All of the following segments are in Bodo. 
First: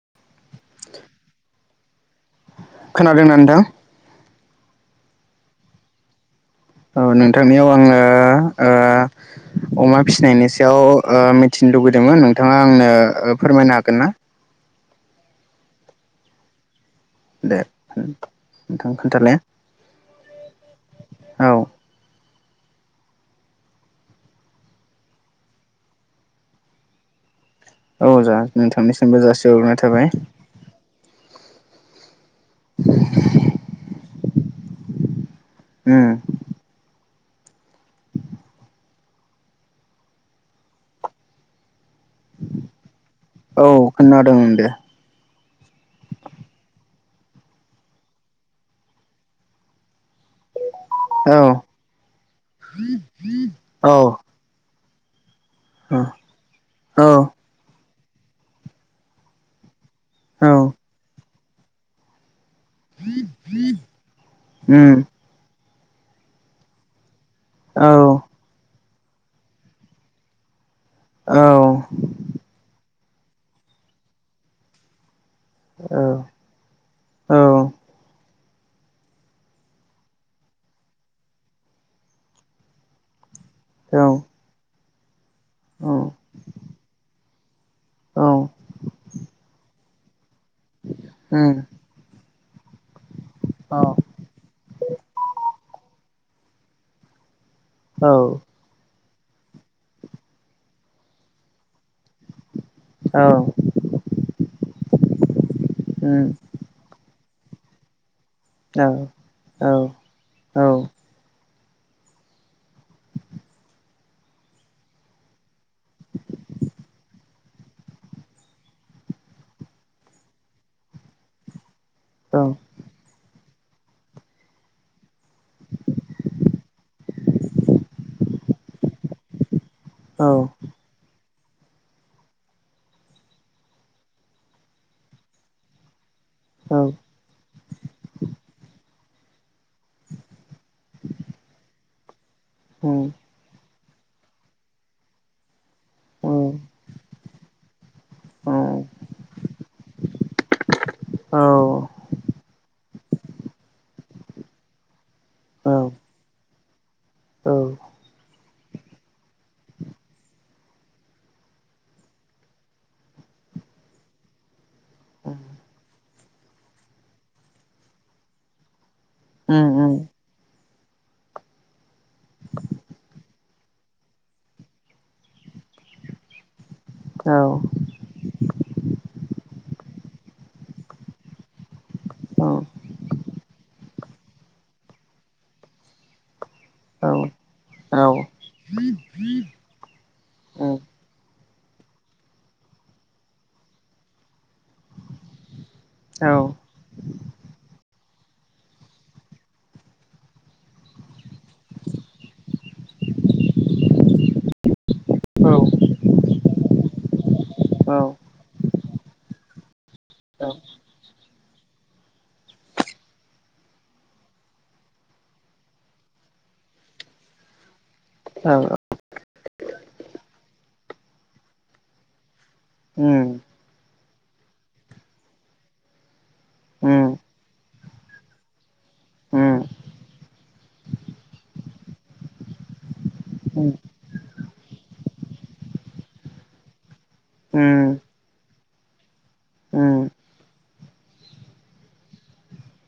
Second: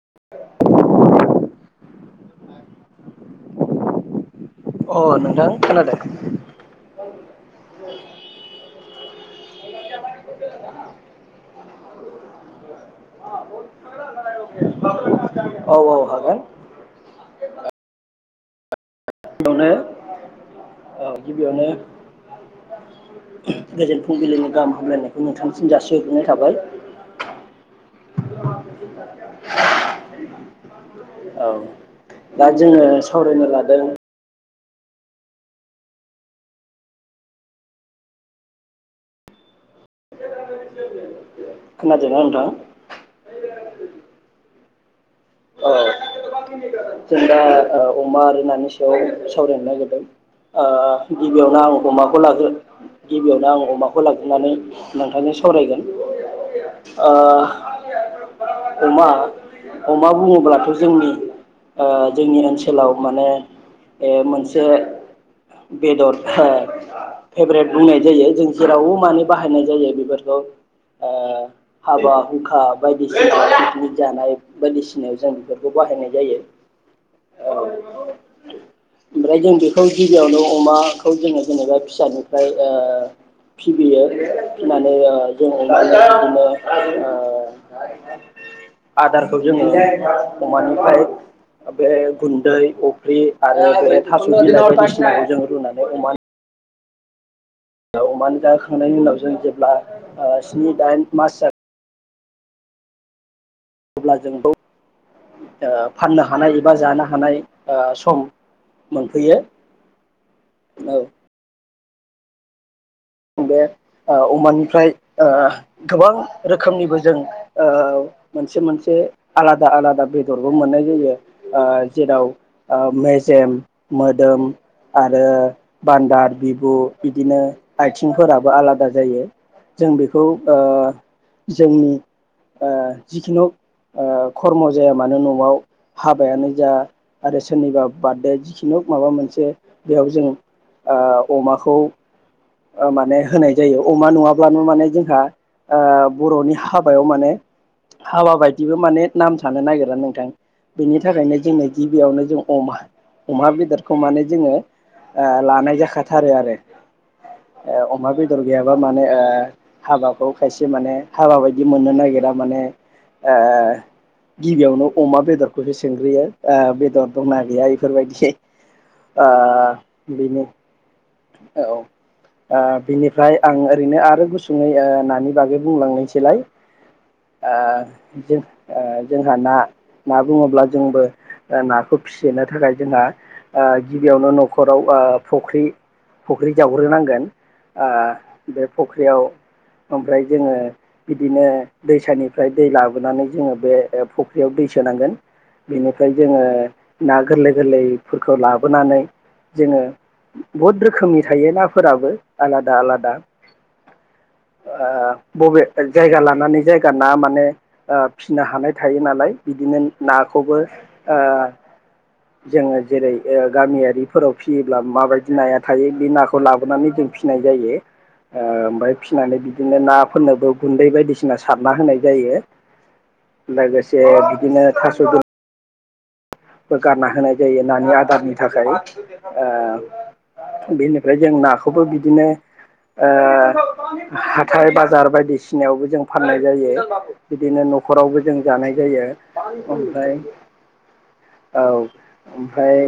औ खोनादों नदोंां अ नोंथां खोनादों औ नोंथांनियाव आङो अमा फिसिनायनि सायाव मिथिनो लुबैदोंमोन नोंथाङा आंनो फोरमायनो हागोन ना औ औ हागोन दे नोंथां खोन्थालाय बेयावनो औ गिबियावनो गोजोन फुंबिलिनि गाहाम हामलायनायखौ नोंथांनिसिम जासिहग्रोनाय थाबाय। औ जा नोंथांनिसिमबो जासि हरग्रोनाय थाबाय औ दा जोङो सावरायनो लादों उम खोनादोंना नोंथां औ खनादों दे औ जों दा अमा आरो नानि सायाव सावरायनो नागिरदों। ओ औ गिबियावनो आं अमाखौ लागोन गिबियावनो आं औ अमाखौ लाग्रोनानै नोंथांनि सावरायगोन औ ओ अमा अमा औ बुङोब्लाथ' जोंनि ओ जोंनि ओनसोल ओनसोलाव माने मोनसे उम बेदर फेभरेट औ बुंनाय जायो जों जेराव माने बाहायनाय जायो बेफोरखौ ओ औ हाबा हुंखा बायदिसिना पिकनिक जानाय बायदिसिनायाव जा बेफोरखौ बाहायनाय जायो औ ओमफ्राय जों बेखौ गिबियावनो अमाखौ जोङो जेनेबा फिसानिफ्राय ओ औ फिबियो फनानै [inaudible] एयाइ [unintelligible] जों दाङो उम बे दिनों ओ [inaudible] औ जै बा [inaudible] अमाननिफ्राय उम आ गुन्दै अफ्रि आरो औ बे थास बिलाइखौ बिसिनानै जों रुनानै अमा [inaudible] ओ औ अनो जाखांनायनि उनाव जों जेब्ला ओ स्नि दाइन मास जागोन औ अब्ला जों बेखौ ओ फाननो हानाय एबा जानो हानाय ओ सम औ मोनफैयो औ औ बे ओ अमानिफ्राय ओ गोबां रोखोमनिबो जों ओ मोनसे मोनसे आलादा आलादा बेदरबो मोननाय जायो ओ जेराव ओ मेजेम मोदोम आरो बान्दार बिबु बिदिनो आथिंफोराबो आलादा जायो। जों बेखौ औ औ ओ जोंनि ओ जिखुनुहग ओ खरम' जाया मानो न'आव हाबायानो जा औ आरो सोरनिबा बारदे जिखुनुहुग माबा मोनसे बेयाव जोंङो ओ अमाखौ ओ माने नोंथांनो होनाय जायो। अमा नंङाब्लानो माने जोंहा ओ बर'नि हाबायाव माने हाबा बायदिबो माने नाम थानो नागिरा नोंथां बेनि थाखायनो जोंनो गिबियावनो जों अमा अमा बेदरखौ माने जोंङो ओ लानाय जाखाथारो आरो। ए अमा बेदर गैयाबा माने ओ हाबाखौ खायसे माने हाबा बायदि मोननो नागिरा माने ओ गिबियावनो अमा बेदरखौसो सोंग्रोयो। ओ बेदर दंना गैया इफोरबायदि। ओ बिनो। औ ओ दा बिनिफ्राय आं ओरैनो आरो गुसुङै ओ नानि बागै बुंलांनोसैलाय। ओ जों ओ जोंहा ना ना बुङोब्ला जोंबो नाखौ फिनो थाखाय जोंहा ओ गिबियावनो न'खराव ओ फख्रि फख्रि जावग्रोनांगोन ओ बे फख्रियाव ओमफ्राय जोङो बिदिनो दैसानिफ्राय दै लाबोनानै जोङो बे फुख्रियाव दै सोनांगोन। बेनिफ्राय जोङो ना गोरलै गोरलै फोरखौ लाबोनानै जोङो बुहुद रोखोमनि थायो नाफोराबो आलादा आलादा ओ बबे जायगा लानानै जायगा ना माने ओ फिनो हानाय थायो नालाय बिदिनो नाखौबो ओ जोङो जेरै ओ गामियारि फोराव फियोब्ला माबायदि नाया थायो बे नाखौ लाबोनानै जों फिनाय जायो ओ ओमफाय फि फिनानै बिदिनो नाफोरनोबो गुन्दै बायदिसिना सारना होनाय जायो उम जे बिदिनो थास‌ गोलै गारना होनाय जायो नानि आदारनि थाखाय ओ बेनिफ्राय जों नाखौबो बिदिनो ओ हाथाइ बाजार बायदि सिनायावबो जों फाननाय जायो बिदिनो नखरावबो जों जानाय जायो ओमफ्राय औ ओमफ्राय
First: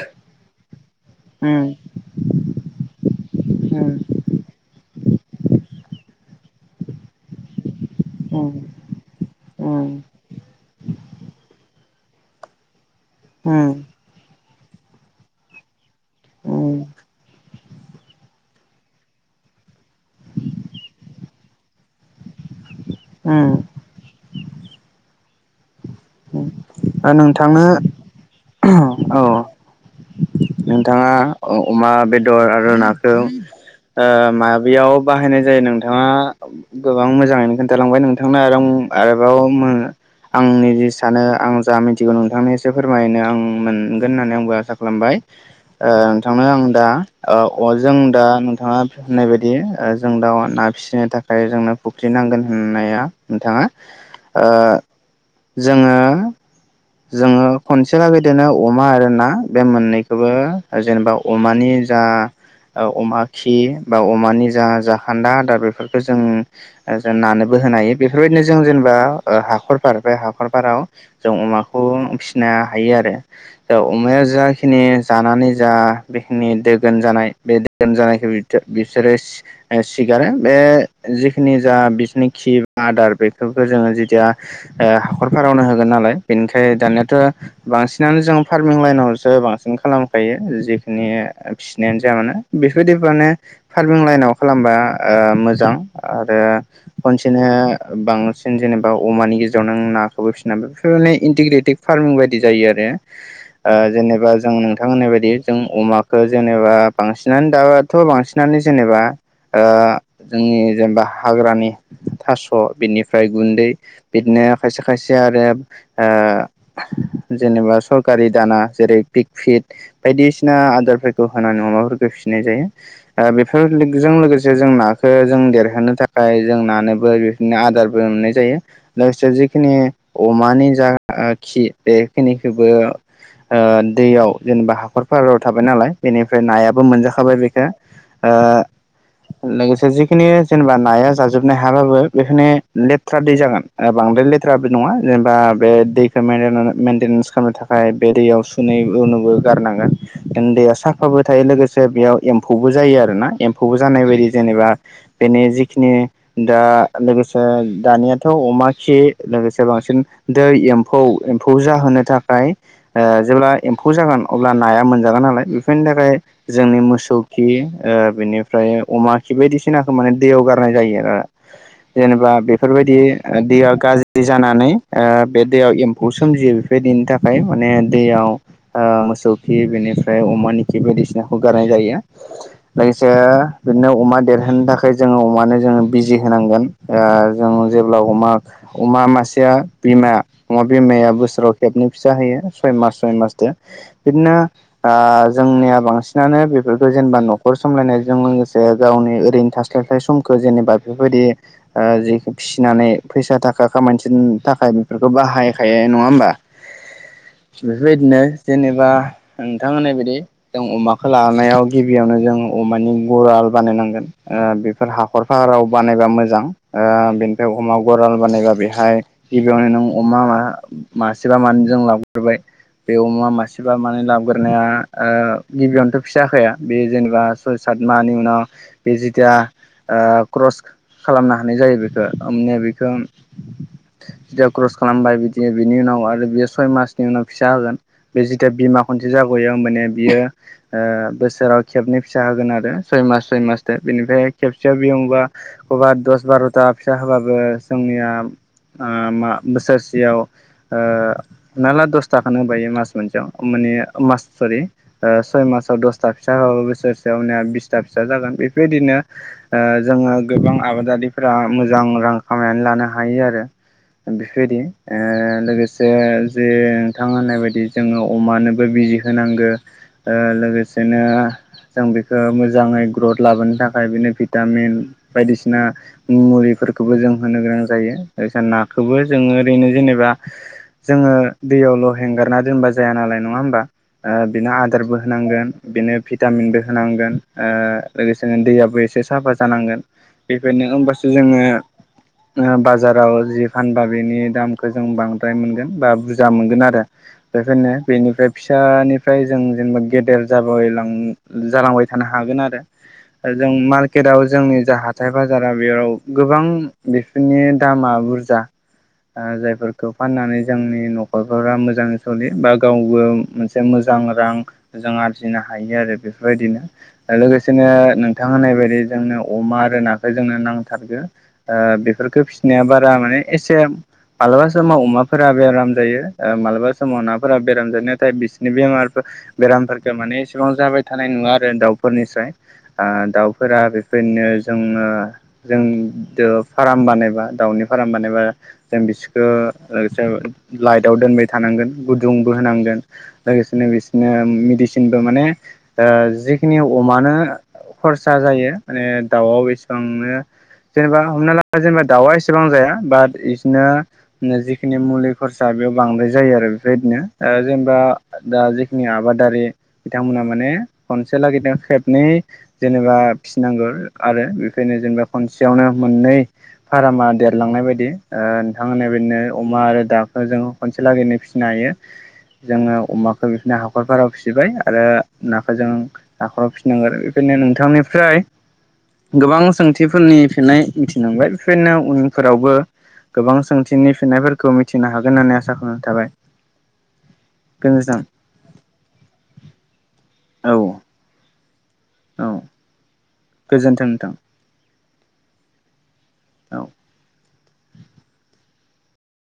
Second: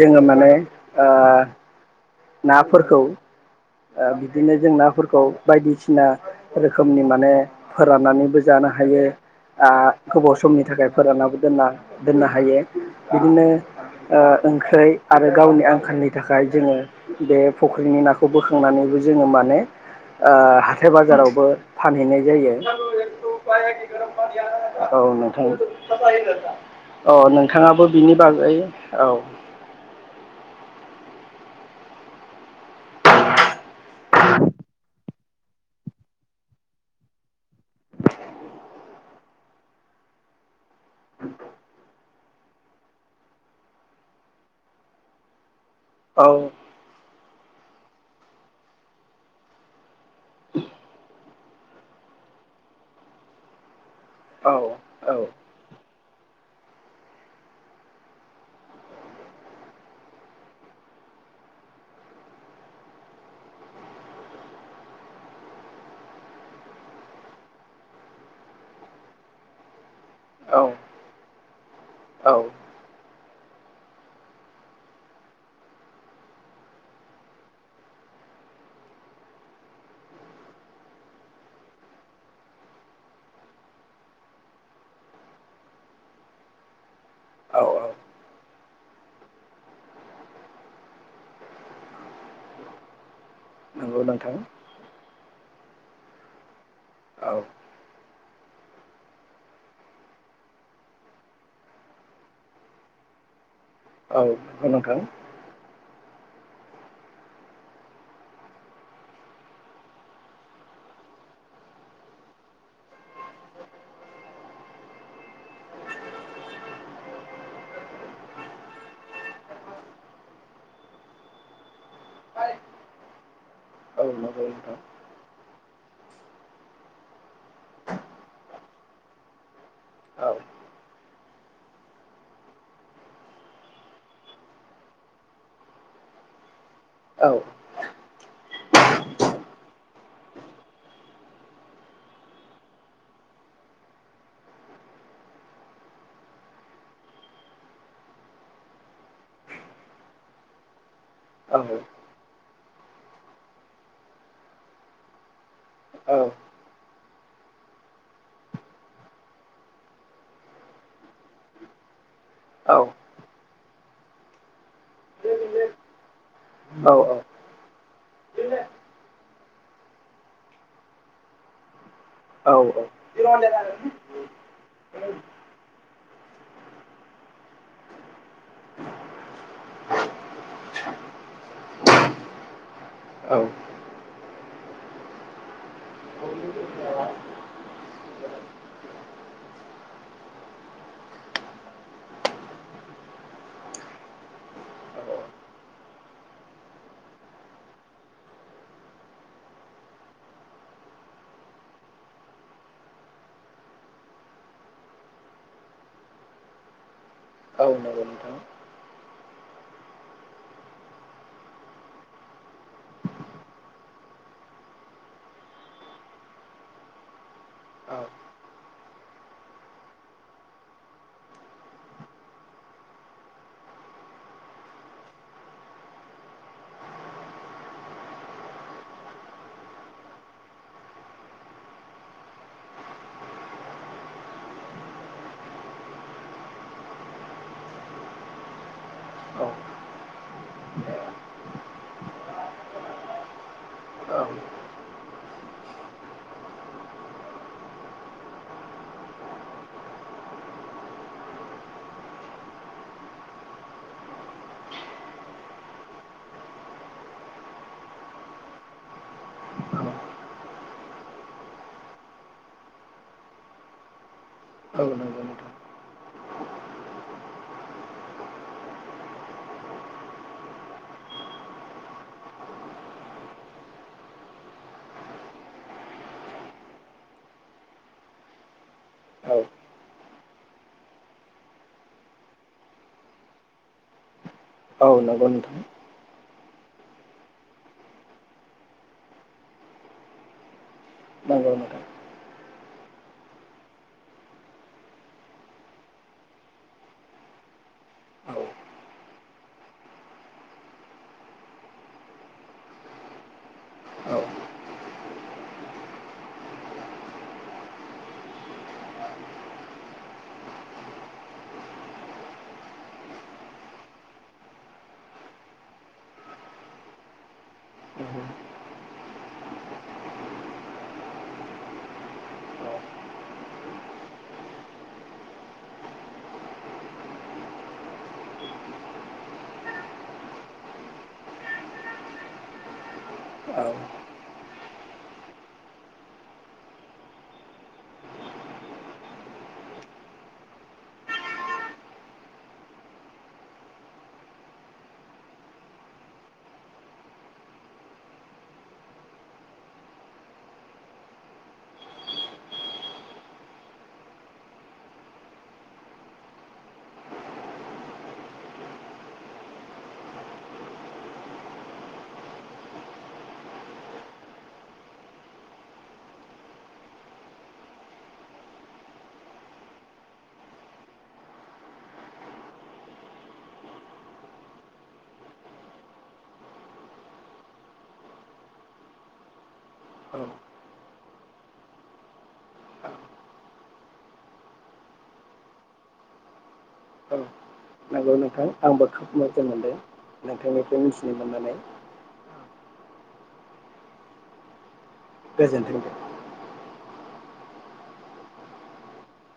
जोङो माने ओ नाफोरखौ ओ बिदिनो जों नाफोरखौ बायदिसिना रोखोमनि माने फोराननानैबो जानो हायो ओ गोबाव समनि थाखाय फोरानाबो दोनना दोननो हायो बिदिनो ओ ओंख्रि आरो गावनि आंखालनि थाखाय जोङो बे फुख्रिनि नाखौ बोखांनानैबो जोङो माने ओ हाथाय बाजारावबो फानहैनाय जायो औ नोंथां औ नोंथाङाबो बिनि बागै औ नोंथाङा अ अमा बेदर आरो नाखौ ओ माबायाव बाहायनाय जायो नोंथाङा गोबां मोजाङैनो खोन्थालांबाय नोंथांनो आरो आरोबाव मो आंनि जिस सानो आं जा मिथि सिगौ नोंथांनो एसे फोरमायनो आं मोनगोन होननानै आंबो आसा खालामबाय ओ औ नोंथांनो आं दा ओ अ जों दा नोंथाङा होननाय बायदि ओ जों दाउआ ना फिसिनो थाखाय खाय जोंनो फुख्रि नांगोन होननाया नोंथाङा ओ औ जोङो जोङो खनसेब बिदिनो अमा आरो ना बे मोननैखौबो जेनेबा अमानि जा अमा खि बा अमानि जा जाखोन्दा आदार बेफोरखौ जों नानोबो होनो हायो बेफोरबायदिनो जों जेनेबा हाखर थार बे औ हाखरफाराव जों अमा खौ औ फिसिनो हायो आरो । दा अमाया जाखिनि जानानै जा बेखिनि दोगोन जानाय बे दोगोन जानायखौ बिसोरो सिगारो बे जिखिनि जा बिसोरनि खि बा आदार बेफोरखौ जोङो जेथिया ओ हाखर फारावनो होगोन नालाय बेनिखाय दानियाथ' औ बांसिनानो जों फारमिं लाइनावसो बांसिन खालामखायो जेखिनि फिसिनायानो जाया मानो बेफोरदि माने फारमिं नंगौ लाइनाव नोंथां खालामबा ओ मोजां आरो औ खनसेनो बांसिन जेनेबा अमानि गेजेराव नों नाखौबो फिनानै ओने इन्टिग्रेटेड फार्मिं बायदि जायो आरो। ओ औ जेनेबा जों नंगौ नोंथां होननाय बायदि जों अमा जेनेबा बांसिनानो दाबाथ' बांसिनानो जेनेबा ओ जोंनि जेनेबा हाग्रानि थास' बिनिफ्राय गुन्दै बिदिनो खायसे खायसे आरो ओ जेनेबा सरकारि दाना जेरै पिक फिट बायदिसिना आदारफोरखौ होनानै अमाफोरखौ फिसिनाय जायो ओ औ बेफोरजों नंगौ लोगोसे जों नोंथां नाखौ जों देरहोनो थाखाय जों नानोबो बेफोरनो आदारबो मोननाय जायो लोगोसे जिखिनि औ अमानि जा खि बे खिनिखोबो ओ दैयाव जेनेबा हाखरफोराव थाबाय नालाय बेनिफ्राय नाया बो औ मोनजाखाबाय बेखो ओ लोगोसे जिखिनि जेनेबा नाया जाजोबनो हायाबाबो बेखिनो लेथ्राादै जागोन बांद्राय लेथ्राबो नङा। जेनेबा बे दैखौ मिदादा मेेनटेनेन्स खामनो थाखाय बे दैयाव सुनै हेनुबो गारनांगोन इन दैया सा फाबो थायो औ औ लोगोसे बेयाव एम खौबो जायो आरोना एम्फौबो जानाय बायदि जेनेबा बेनि जि खिनि औ औ दा आरो लोगोसे दानियाथ' अमा खि लोगोसे बां दै एम्फौ एम्फौ जाहोनो था खाय औ नंगौ नोंथां औ ओ जेब्ला एम्फौ जागोन अब्ला नाया मोनजागोन नालाय बेफोरनि थाखाय जोंनि मोसौ खि ओ बिनिफ्राय अमा खि बायदिसिनाखौ माने दैयाव गारनाय जायो आरो ओ जेनेबा औ औ बेफोरबायदि दैआ गाज्रि जानानै ओ बे दैयाव एम्फौ सोमजियो बेफोरबायदिनि थाखाय माने दैयाव ओ मोसौ खि बेनिफ्राय अमानि खि बायदिसिनाखौ गारनाय जायो लोगोसे बिदिनो अमा देरहोनो थाखाय जोङो अमानो जोङो बिजि होनांगोन ओ जों जेब्ला अमा अमा मासेया बिमा अमा बिमाया बोसोराव खेबनै फिसा होयो सय मास सय मासजों बिदिनो ओ जोंनिया बांसिनानो बेफोरखौ जेनेबा न'खर सामलायनायजों लोगोसे गावनि ओरैनो थास्लायस्लाय समखौ जेनेबा बेफोरबायदि ओ जि फिसिनानै फैसा थाखा खामायसिन थाखाय बेफोरखौ बाहायखायो नङा होमबा? औ नंगौ बेफोरबायदिनो नोंथां जेनेबा नोंथां होननाय बायदि जों अमाखौ लानायाव गिबियावनो जों अमानि गराल बानायनांगोन ओ बेफोर हाखर फाहाराव बानायबा मोजां ओ बे याव अमा गराल बानायबा बेहाय गिबियावनो नों अमा मा मासेबा मानै जों लाग्रोबाय बे अमा मासेबा मानै लाबग्रोनाया ओ गिबियावनोथ' फिसाहोखाया बे जेनेबा सय सात माहानि उनाव बे जिथिया क्रस खालामनो हानाय जायो बेखो ओमनिया बेखो जे क्रस खालामबाय बिदि बिनि उनाव आरो बेयो सय मासनि उनाव फिसा होगोन बे जिथिया बिमा खनसे जाग'यो माने बियो ओ बोसोराव खेबनै फिसा होगोन आरो सय मास सय मासदो बेनिफ्राय खेबसेयाव बि मौबा आवबा दस बार'था फिसा होबाबो जोंनिया ओ मा बोसोरसेयाव ओ हमनाला दसथखेनो होबायो मास मोनसेयाव माने मास सरि सय मासाव दसथा फिसा होबाबो बोसोरसेयाव ओमनिया बिसथा फिसा जागोन बेफोरबायदिनो ओ जोङो गोबां आबादारि फोरा मोजां रां खामायनानै लानो हायो आरो। बेफोरबायदि ओ लोगोसे जे नोंथां होननाय बायदि जोङो अमानोबो बिजि होनांगो ओ लोगोसेनो जों बेखौ मोजाङै ग्रथ लाबोनो थाखाय बेनो भिटामिन बायदिसिना मुलिफोरखौबो जों होनो गोनां जायो। बेखायनो नाखौबो जोङो औ ओरैनो जेनेबा जोङो दैयावल' हेंगारना दोनबा जाया नालाय नङा होमबा ओ बेनो आदारबो औ नंगौ होनांगोन नोंथां बेनो भि टामिनबो होनांगोन ओ लोगोसेनो दैयाबो एसे साफा जानांगोन बेबायनो होबासो नंगौ नोथां। ओ बा जाराव जि फानबा बेनि दामखौ जों बांद्राय मोनगोन बा बुरजा मोनगोन आरो बेखायनो बेनिफ्राय औ फिसानिफ्राय जों जेनेबा गेदेर जाबायलां जालांबाय थानो हागोन आरो जों औ मार्केटाव जोंनि जा हाथाय बाजारा बेयाव गोबां बेफोरनि दामा बुरजा ओ जायफोरखौ फाननानै जोंनि न'खरफोरा मोजाङै सलि बा गावबो मोनसे मोजां रां जों आरजिनो हायो आरो बेफोरबायदिनो लोगोसेनो नोंथां होननाय बायदि जोंनो अमा आरो नाखौ जोंनो नांथारगो ओ बेफोरफोरखो फिसि नो बारा माने एसे मालाबा समाव अमाफोरा बेराम जायो ओ मालाबा समाव नाफोरा बेराम जायो नाथाय बिसोरनि बेमार बेरामफोरखौ माने इसेबां जाबाय थानाय नङा आरो ओ दाउफोरनिफ्राय दाउफोरा औ बेफोरनो जोङो जों फार्म बानायबा दाउनि फारामबानबा जों बिसोरखौ लोगोसे लाइटआव दोनबाय थानांगोन गुदुंबो होनांगोन लोगोसेनो बिसोरनो मेडिसिनबो माने ओ जिखिनि अमानो खरसा जायो माने दाउआव बेसेबांनो जेनेबा हमना ला जेनेबा दाउआ एसेबां बेसेबां जाया बाट इदिनो जिखिनि मुलि खरसा बेयाव बांद्राय जायो आरो बेबायदिनो जेनेबा दा जिखिनि आबादारि बिथांमोना माने खनसे लागैजों खेबनै जेनेबा फिसिनांगौ आरो बेफोरनो जेनेबा खनसेयावनो मोननै फार्मा देरलांनाय बायदि ओ नोंथां बिदिनो अमा आरो दाउखो जों खनसे लागैनो फिसिनो हायो जोङो अमाखौ बिनो हाखरफोराराव फिसिबाय आरो नाखौ जों हाखराव फिसिनांगोन बेदिनो नोंथांनिफ्राय गोबां सोंथि बेफोरनि फिननाय ओं [unintelligible] फोरावबो गोबां सोंथि थिनि फिन्नायफोरखौ मिथिनो हागोन होननानै आसा खालामनाय थाबाय। औ गोजोन्थों नंगौ नोंथां आंबो खोब मोजां मोनदों औ नोंथांनिफ्राय मिथिनो मोननानै। औ गोजोन्थों नोंथां। गोजोनथों दे औ